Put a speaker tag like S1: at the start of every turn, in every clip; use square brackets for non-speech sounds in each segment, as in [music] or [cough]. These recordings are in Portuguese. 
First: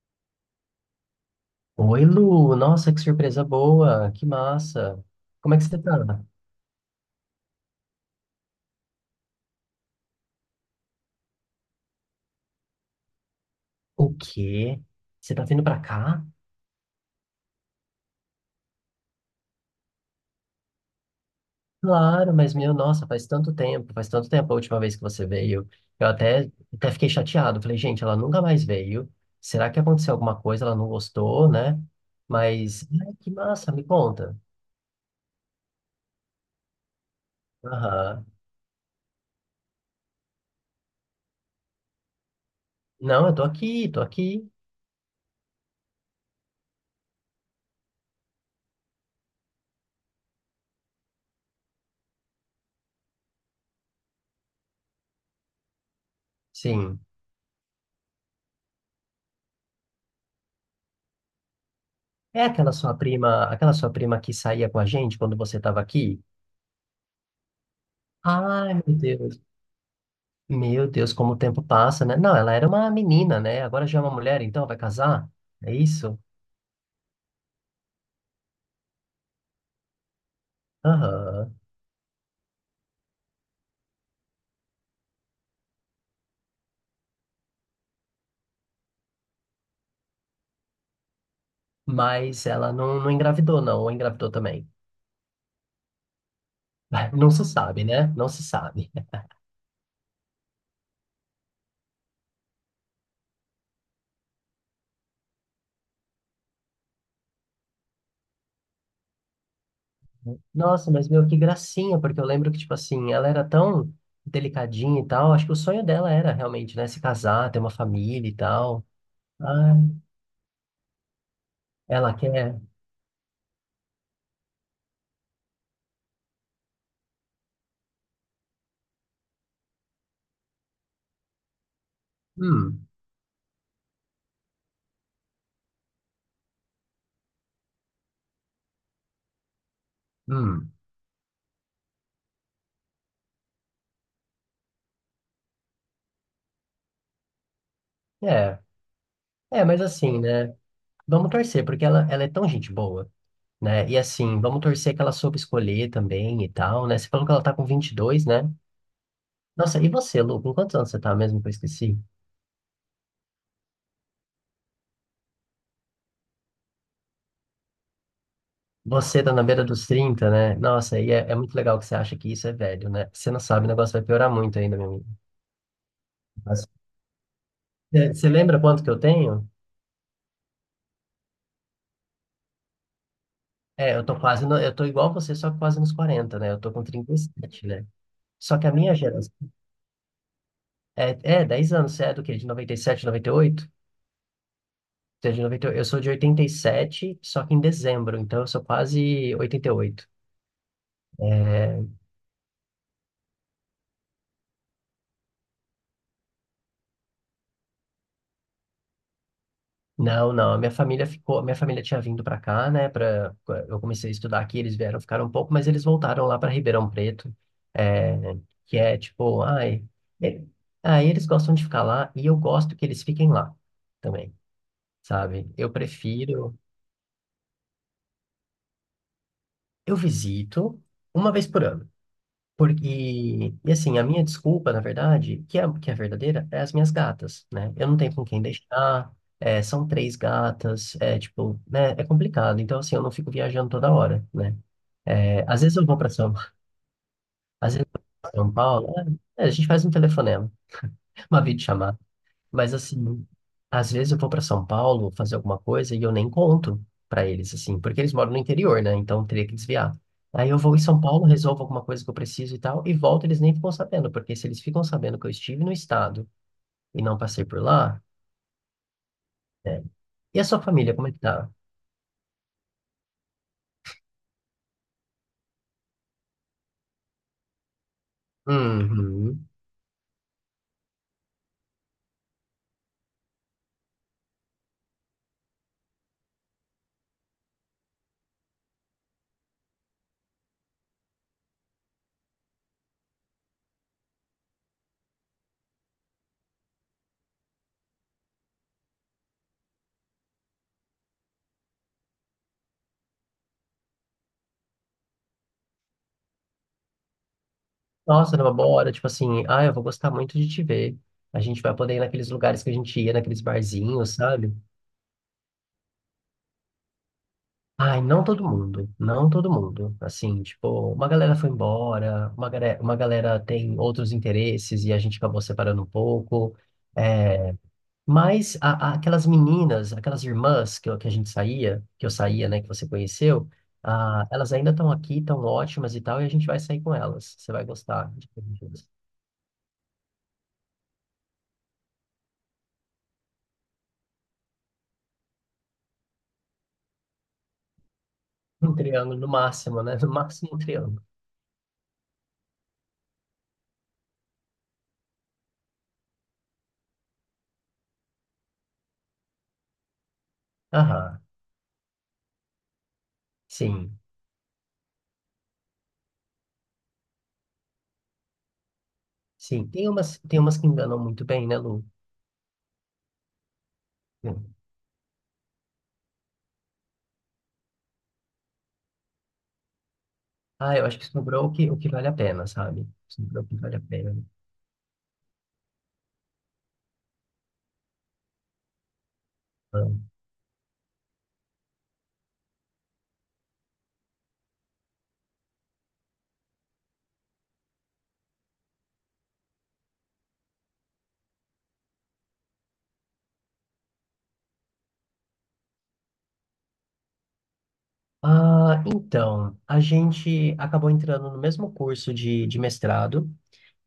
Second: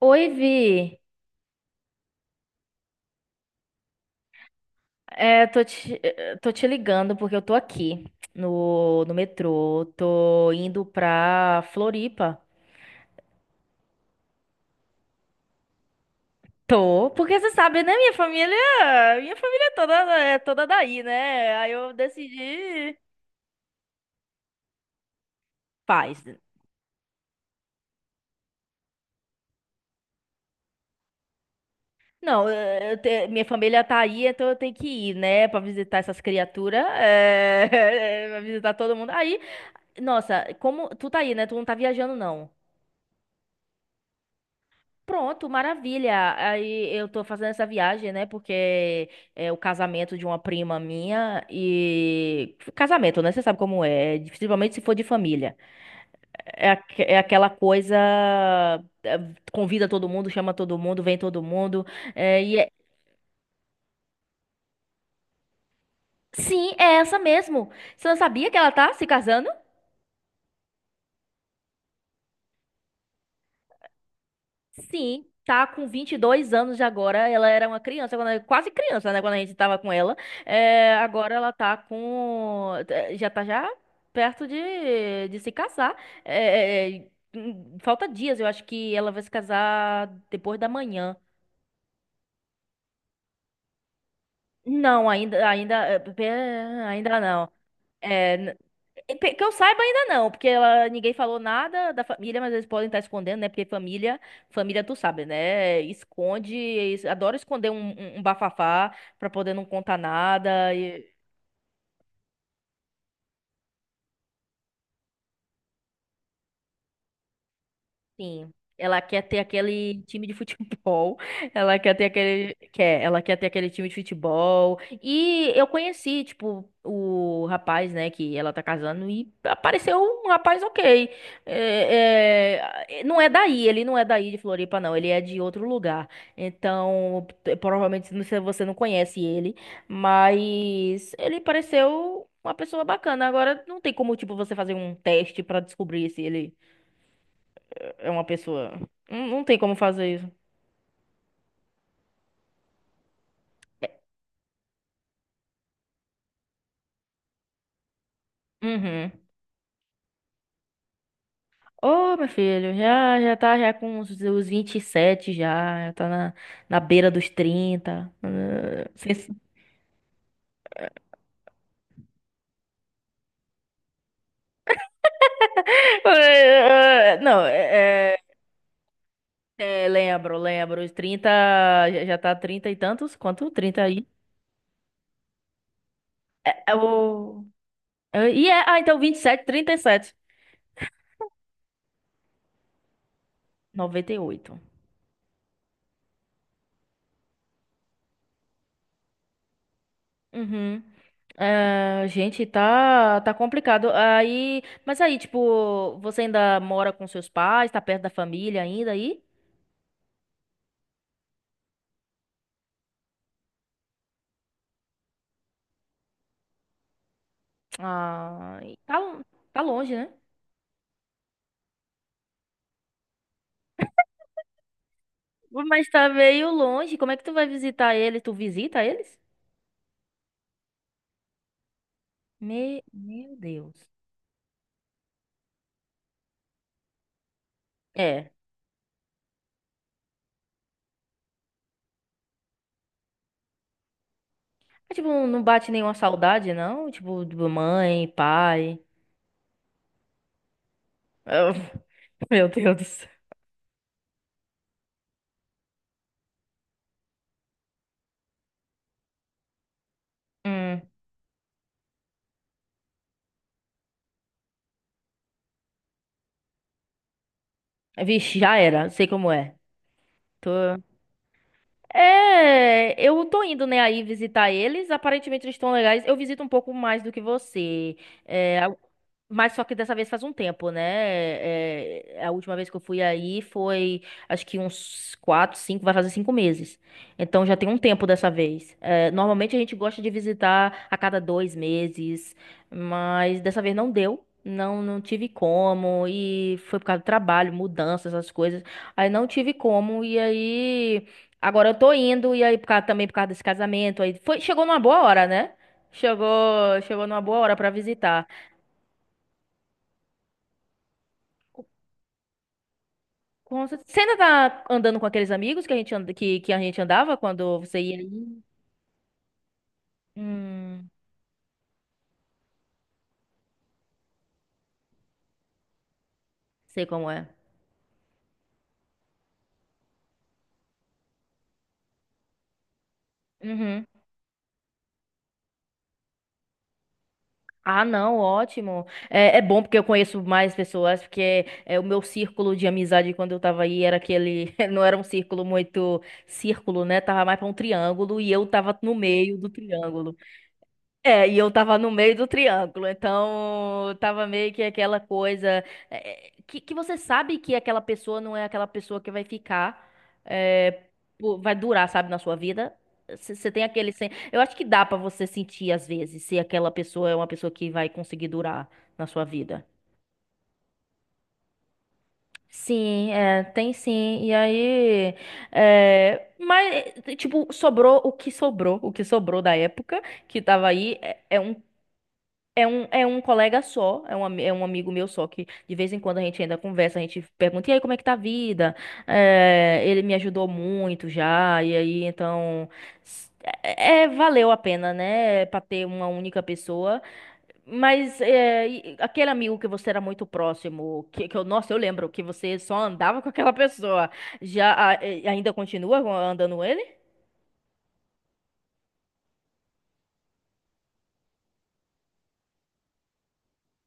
S1: Oi, Vi.
S2: Oi, Lu. Nossa, que surpresa boa. Que massa.
S1: É,
S2: Como é
S1: tô
S2: que você
S1: te,
S2: tá?
S1: tô te ligando porque eu tô aqui no metrô. Tô indo pra Floripa.
S2: O quê? Você tá vindo pra cá?
S1: Tô, porque você sabe, né? Minha família, minha família é toda é toda daí, né? Aí eu
S2: Claro, mas meu,
S1: decidi.
S2: nossa, faz tanto tempo a última vez que você veio. Eu
S1: Paz.
S2: até fiquei chateado. Falei, gente, ela nunca mais veio. Será que aconteceu alguma coisa? Ela não gostou, né?
S1: Não,
S2: Mas, ai, que
S1: minha
S2: massa,
S1: família
S2: me
S1: tá aí,
S2: conta.
S1: então eu tenho que ir, né? Pra visitar essas criaturas. É,
S2: Aham.
S1: [laughs] pra visitar todo mundo. Aí, nossa, como tu tá aí, né? Tu não tá viajando, não.
S2: Não, eu tô aqui, tô aqui.
S1: Pronto, maravilha. Aí eu tô fazendo essa viagem, né? Porque é o casamento de uma prima minha e casamento, né? Você sabe como é, principalmente se for de família. É,
S2: Sim.
S1: é aquela coisa, é, convida todo mundo, chama todo mundo, vem todo mundo. É,
S2: É aquela sua prima que saía com a gente quando você tava aqui?
S1: sim, é essa mesmo. Você não sabia que ela
S2: Ai, meu
S1: tá se
S2: Deus.
S1: casando?
S2: Meu Deus, como o tempo passa, né? Não, ela era uma menina, né? Agora já é uma mulher, então vai
S1: Sim,
S2: casar?
S1: tá
S2: É
S1: com vinte e
S2: isso?
S1: dois anos de agora. Ela era uma criança, quase criança, né? Quando a gente tava com ela. É, agora ela
S2: Aham.
S1: tá com. Já tá já perto de se casar. É, é, é, falta dias, eu acho que ela vai se casar depois da manhã.
S2: Mas ela não, não engravidou, não, ou engravidou também.
S1: Não,
S2: [laughs]
S1: ainda
S2: Não se
S1: não.
S2: sabe, né? Não se sabe.
S1: Que eu saiba ainda não, porque ela, ninguém falou nada da família, mas eles podem estar escondendo, né? Porque família, família tu sabe, né? Esconde, adora esconder um, um bafafá pra poder não contar nada.
S2: Nossa, mas meu, que gracinha, porque eu lembro que, tipo assim, ela era tão delicadinha e tal. Acho que o sonho dela era realmente, né? Se casar, ter uma família e
S1: Sim.
S2: tal.
S1: Ela quer ter
S2: Ah,
S1: aquele time de futebol. [laughs] Ela quer ter
S2: ela
S1: aquele.
S2: quer.
S1: Quer, ela quer ter aquele time de futebol. E eu conheci, tipo, o rapaz, né, que ela tá casando, e apareceu um rapaz ok. É,
S2: Hum,
S1: é, não é daí, ele não é daí de Floripa, não. Ele é de outro lugar. Então, provavelmente você não conhece ele,
S2: hum.
S1: mas ele pareceu uma pessoa bacana. Agora, não tem como, tipo, você fazer um teste pra descobrir se ele é uma
S2: É,
S1: pessoa. Não, não tem
S2: é,
S1: como
S2: mas
S1: fazer
S2: assim,
S1: isso.
S2: né? Vamos torcer, porque ela é tão gente boa. Né? E assim, vamos torcer que ela soube escolher também e tal, né? Você falou que ela tá com 22, né?
S1: Uhum.
S2: Nossa, e você, Lu, com quantos anos você tá mesmo que eu esqueci?
S1: Ô, meu filho, já tá já com os 27 já, já tá na, na beira dos 30.
S2: Você tá na beira dos 30, né? Nossa, e é, é muito legal que você acha que isso é velho, né? Você não sabe, o negócio vai piorar muito ainda, meu amigo.
S1: [laughs]
S2: Mas,
S1: Ah, não,
S2: é,
S1: é, é,
S2: você lembra quanto que eu tenho?
S1: é, lembro, lembro, os 30 já, já tá 30 e tantos, quanto 30
S2: É, eu
S1: aí?
S2: tô quase, eu tô igual você, só que quase nos 40, né? Eu tô
S1: É
S2: com trinta e
S1: o...
S2: sete né?
S1: É, e
S2: Só que
S1: é,
S2: a
S1: ah,
S2: minha
S1: então vinte e
S2: geração...
S1: sete, 37,
S2: É, é 10 anos, você é do quê? De 97, 98?
S1: 98.
S2: Você é de 98? Eu sou de 87 só que em dezembro, então eu sou quase oitenta e oito.
S1: Uhum.
S2: É,
S1: Ah, gente, tá, tá complicado. Aí, mas aí, tipo, você ainda mora com seus pais, tá perto da família ainda aí?
S2: não, não, a minha família ficou, a minha família tinha vindo para cá, né, para eu comecei a estudar aqui, eles vieram, ficaram um pouco, mas eles voltaram lá para Ribeirão Preto, é,
S1: Ah, e
S2: que é
S1: tá,
S2: tipo,
S1: tá
S2: ai,
S1: longe, né?
S2: ele- aí eles gostam de ficar lá e eu gosto que eles fiquem lá também, sabe? Eu
S1: Mas tá meio
S2: prefiro,
S1: longe. Como é que tu vai visitar eles? Tu visita eles?
S2: eu visito uma vez por ano. Por,
S1: Meu
S2: e
S1: Deus.
S2: assim, a minha desculpa, na verdade, que é verdadeira, é as minhas gatas, né? Eu não tenho com
S1: É.
S2: quem deixar, é, são três gatas, é tipo, né? É complicado. Então, assim, eu não fico viajando toda hora, né?
S1: Mas, tipo,
S2: É,
S1: não bate nenhuma saudade, não? Tipo, de
S2: às vezes eu vou
S1: mãe,
S2: pra São
S1: pai.
S2: Paulo, é, a gente faz um telefonema, uma
S1: Ah,
S2: videochamada.
S1: [laughs] Meu
S2: Mas
S1: Deus do céu.
S2: assim, às vezes eu vou para São Paulo fazer alguma coisa e eu nem conto para eles, assim, porque eles moram no interior, né? Então teria que desviar. Aí eu vou em
S1: Hum.
S2: São Paulo, resolvo alguma coisa que eu preciso e tal, e volto, eles nem ficam sabendo, porque se eles ficam sabendo que eu estive no estado e não passei por lá,
S1: Vixe, já era. Sei como é.
S2: né? E a
S1: Tô.
S2: sua família, como é que tá?
S1: É, eu tô indo, né, aí visitar eles. Aparentemente eles estão legais. Eu visito um pouco mais do que você. É,
S2: Uhum.
S1: mas só que dessa vez faz um tempo, né? É, é, a última vez que eu fui aí foi, acho que uns 4, 5, vai fazer 5 meses. Então já tem um tempo dessa vez. É, normalmente a gente gosta de visitar a cada 2 meses, mas dessa vez não deu. Não, não tive como, e foi por causa do trabalho, mudanças, essas coisas. Aí não tive como, e aí. Agora eu tô indo, e aí também por causa desse casamento, aí foi, chegou numa boa hora, né? Chegou, chegou numa boa hora pra visitar.
S2: Nossa, numa boa hora, tipo assim, ah, eu vou gostar muito de te ver. A gente vai poder ir naqueles lugares que a gente ia, naqueles
S1: Você
S2: barzinhos,
S1: ainda
S2: sabe?
S1: tá andando com aqueles amigos que a gente, que a gente andava quando você ia
S2: Ai,
S1: aí?
S2: não todo mundo, não todo mundo. Assim,
S1: Hum,
S2: tipo, uma galera foi embora, uma galera tem outros interesses e a gente acabou separando um pouco.
S1: sei como é.
S2: É, mas aquelas meninas, aquelas irmãs que, que a gente saía, que eu saía, né, que você conheceu,
S1: Uhum.
S2: ah, elas ainda estão aqui, estão ótimas e tal, e a gente vai sair com elas. Você vai
S1: Ah,
S2: gostar.
S1: não,
S2: de-
S1: ótimo. É, é bom porque eu conheço mais pessoas, porque é, o meu círculo de amizade quando eu tava aí era aquele, [laughs] não era um círculo muito círculo, né? Tava mais pra um triângulo e eu
S2: Um
S1: tava no
S2: triângulo no
S1: meio do
S2: máximo, né? No
S1: triângulo.
S2: máximo um triângulo.
S1: É, e eu tava no meio do triângulo, então tava meio que aquela coisa, é, é, que você sabe que aquela pessoa não é aquela pessoa que vai ficar, é,
S2: Aham,
S1: pô, vai durar, sabe, na sua vida. Você tem aquele.
S2: sim,
S1: Eu acho que dá pra você sentir às vezes se aquela pessoa é uma pessoa que vai conseguir durar na sua vida.
S2: sim. Tem umas que enganam muito bem, né, Lu?
S1: Sim, é, tem sim. E aí, é, mas, tipo, sobrou o que sobrou, o que sobrou da época que tava
S2: Ah, eu
S1: aí.
S2: acho que sobrou o que, o que vale a pena, sabe?
S1: É um
S2: Sobrou o que
S1: colega
S2: vale a
S1: só, é
S2: pena.
S1: um, é um amigo meu só, que de vez em quando a gente ainda conversa, a gente pergunta, e aí, como é que tá a vida? Eh, ele me ajudou muito já, e aí, então, s- é, valeu a pena, né, pra ter uma única pessoa, mas aquele amigo que você era muito próximo, que eu, nossa, eu lembro que você só andava com aquela pessoa, já ainda continua andando ele?
S2: Ah, então, a gente acabou entrando no mesmo curso de mestrado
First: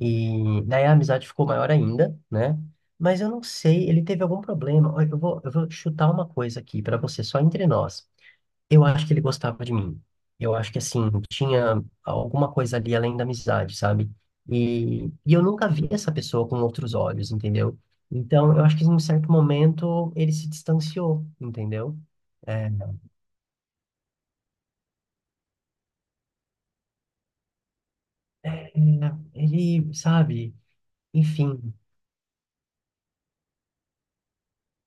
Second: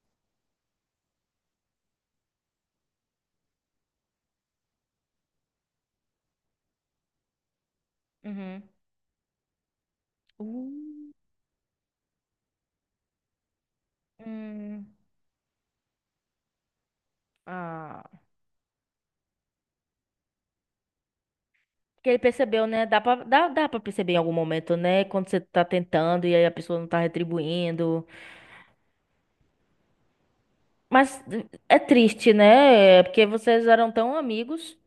S2: e daí a amizade ficou maior ainda, né? Mas eu não sei, ele teve algum problema. Olha, eu vou chutar uma coisa aqui para você, só entre nós.
S1: Uhum.
S2: Eu acho que ele gostava de mim. Eu acho que, assim,
S1: Uh,
S2: tinha alguma coisa ali além da amizade, sabe?
S1: hum,
S2: E eu nunca vi essa pessoa com outros olhos, entendeu?
S1: ah.
S2: Então, eu acho que em um certo momento ele se distanciou, entendeu?
S1: Porque ele percebeu,
S2: É,
S1: né? Dá pra, dá, dá pra perceber em algum momento, né? Quando você tá tentando e aí a pessoa não tá retribuindo.
S2: é, ele, sabe?
S1: Mas
S2: Enfim,
S1: é triste, né? É porque vocês eram tão amigos.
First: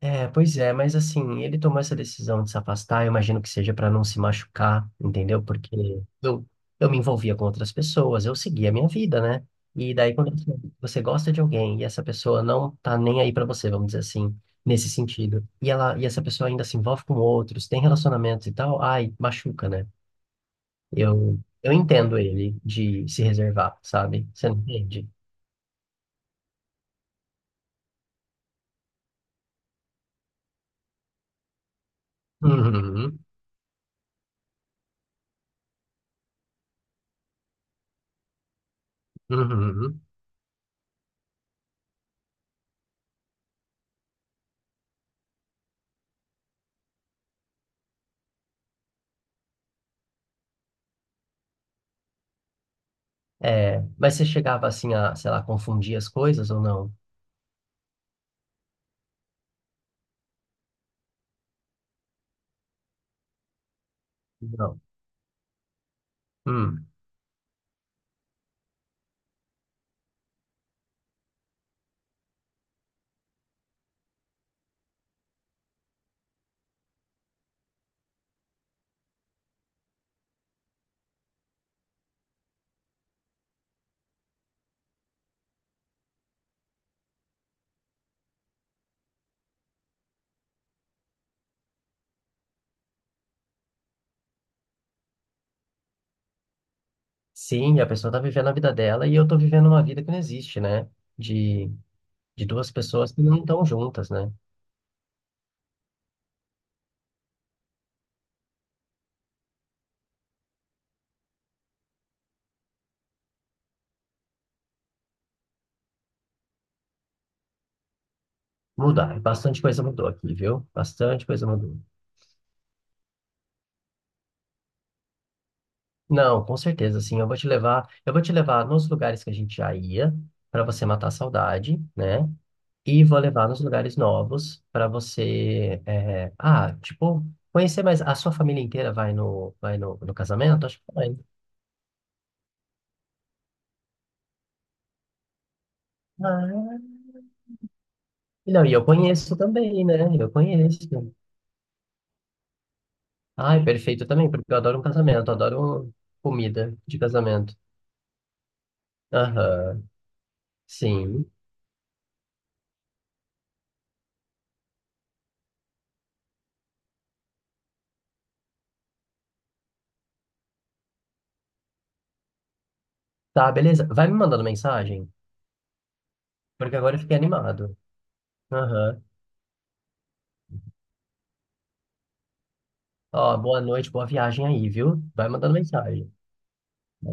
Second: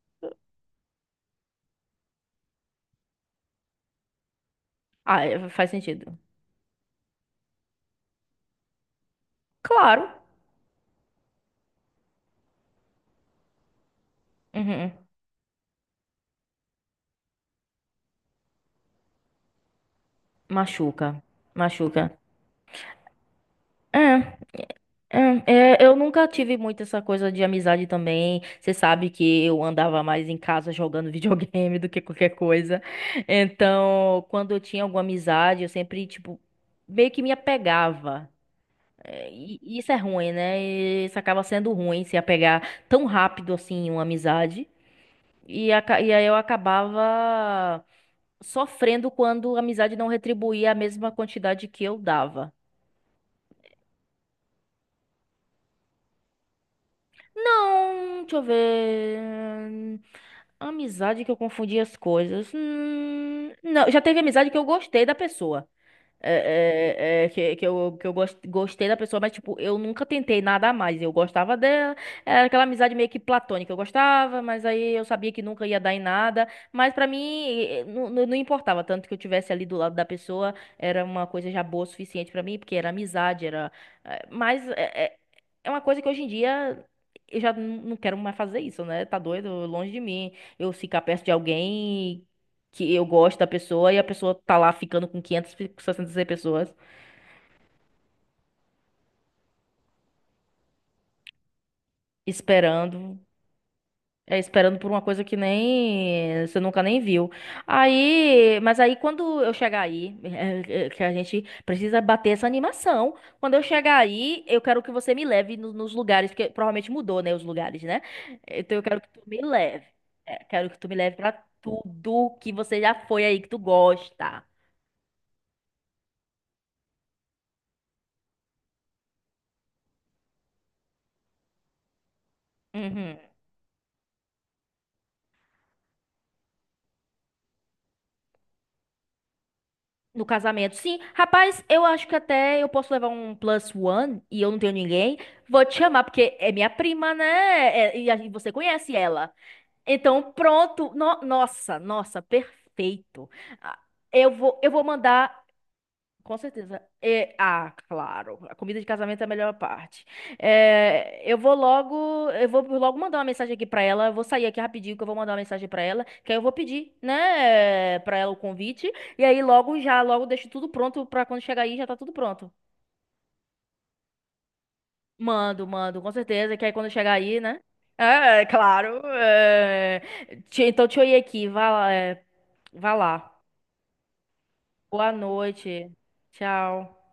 S2: é, pois é, mas assim, ele tomou essa decisão de se afastar, eu imagino que seja para não se machucar,
S1: Ah,
S2: entendeu?
S1: é, faz
S2: Porque
S1: sentido.
S2: eu, eu me envolvia com outras pessoas, eu seguia a minha vida, né? E
S1: Claro.
S2: daí, quando você gosta de alguém e essa pessoa não tá nem aí para você, vamos dizer assim, nesse
S1: Uhum.
S2: sentido, e essa pessoa ainda se envolve com outros, tem relacionamentos e tal, ai, machuca, né?
S1: Machuca.
S2: Eu
S1: Machuca.
S2: entendo ele de se reservar,
S1: É,
S2: sabe? Você não entende?
S1: é, é, eu nunca tive muito essa coisa de amizade também. Você sabe que eu andava mais em casa jogando videogame [laughs] do que qualquer coisa.
S2: Uhum,
S1: Então, quando eu tinha alguma amizade, eu sempre, tipo, meio que me apegava. É, e isso é
S2: uhum.
S1: ruim, né? E isso acaba sendo ruim se apegar tão rápido assim em uma amizade. E, e aí eu acabava sofrendo quando a amizade não retribuía a mesma quantidade que eu dava.
S2: É, mas você chegava assim a, sei lá, confundir as coisas ou não?
S1: Não, deixa eu ver. Amizade que eu confundi as coisas. Não, já teve amizade que eu
S2: Não.
S1: gostei da pessoa.
S2: Hum.
S1: É, é, é, que eu, gostei da pessoa, mas, tipo, eu nunca tentei nada a mais. Eu gostava dela, era aquela amizade meio que platônica. Eu gostava, mas aí eu sabia que nunca ia dar em nada. Mas pra mim, não, não importava. Tanto que eu tivesse ali do lado da pessoa, era uma coisa já boa o suficiente pra mim, porque era amizade, era. Mas é, é, é uma coisa que hoje em dia. Eu já não quero mais fazer isso, né? Tá doido, longe de mim. Eu ficar perto de alguém que eu gosto da pessoa e a pessoa tá lá ficando com 500, 600 pessoas
S2: Sim, a pessoa tá vivendo a vida dela e eu tô vivendo uma vida que não existe, né? De, de duas pessoas
S1: esperando,
S2: que não estão juntas, né?
S1: é, esperando por uma coisa que nem você nunca nem viu. Aí, mas aí quando eu chegar aí, [laughs] é, é, que a gente precisa bater essa animação. Quando eu chegar aí, eu quero que você me leve nos lugares, porque provavelmente mudou, né, os lugares, né? Então eu quero que
S2: Mudar.
S1: tu me
S2: Bastante coisa
S1: leve.
S2: mudou aqui,
S1: É,
S2: viu?
S1: quero que tu me leve
S2: Bastante
S1: pra
S2: coisa mudou.
S1: tudo que você já foi aí que tu gosta.
S2: Não, com certeza, sim. Eu vou te levar, eu vou te levar nos lugares que a gente já ia para você matar a saudade, né? E
S1: Uhum.
S2: vou levar nos lugares novos para você, é, ah, tipo, conhecer mais. A sua família inteira vai no
S1: No
S2: casamento?
S1: casamento,
S2: Acho que
S1: sim.
S2: vai.
S1: Rapaz, eu acho que até eu posso levar um plus one e eu não tenho ninguém. Vou te chamar, porque é minha
S2: Ah,
S1: prima, né? E você
S2: não, e eu
S1: conhece ela.
S2: conheço também, né? Eu
S1: Então,
S2: conheço.
S1: pronto. Nossa, nossa, perfeito.
S2: Ai,
S1: Ah,
S2: perfeito
S1: eu
S2: também, porque eu
S1: vou, eu
S2: adoro
S1: vou
S2: um casamento, eu
S1: mandar.
S2: adoro
S1: Com
S2: comida
S1: certeza.
S2: de
S1: E,
S2: casamento.
S1: ah, claro. A comida de casamento é a melhor
S2: Aham,
S1: parte. É,
S2: sim.
S1: eu vou logo mandar uma mensagem aqui pra ela. Eu vou sair aqui rapidinho que eu vou mandar uma mensagem pra ela, que aí eu vou pedir, né, pra ela o convite. E aí logo já, logo deixo tudo pronto pra quando chegar aí já tá tudo pronto.
S2: Tá, beleza. Vai me mandando mensagem,
S1: Mando, mando, com certeza. Que aí
S2: porque
S1: quando
S2: agora eu
S1: chegar
S2: fiquei
S1: aí, né?
S2: animado.
S1: É, é, claro.
S2: Aham.
S1: É. Então, te olhei aqui. Vá lá, é, vá lá.
S2: Ó, boa noite, boa viagem aí, viu?
S1: Boa
S2: Vai mandando
S1: noite.
S2: mensagem.
S1: Tchau.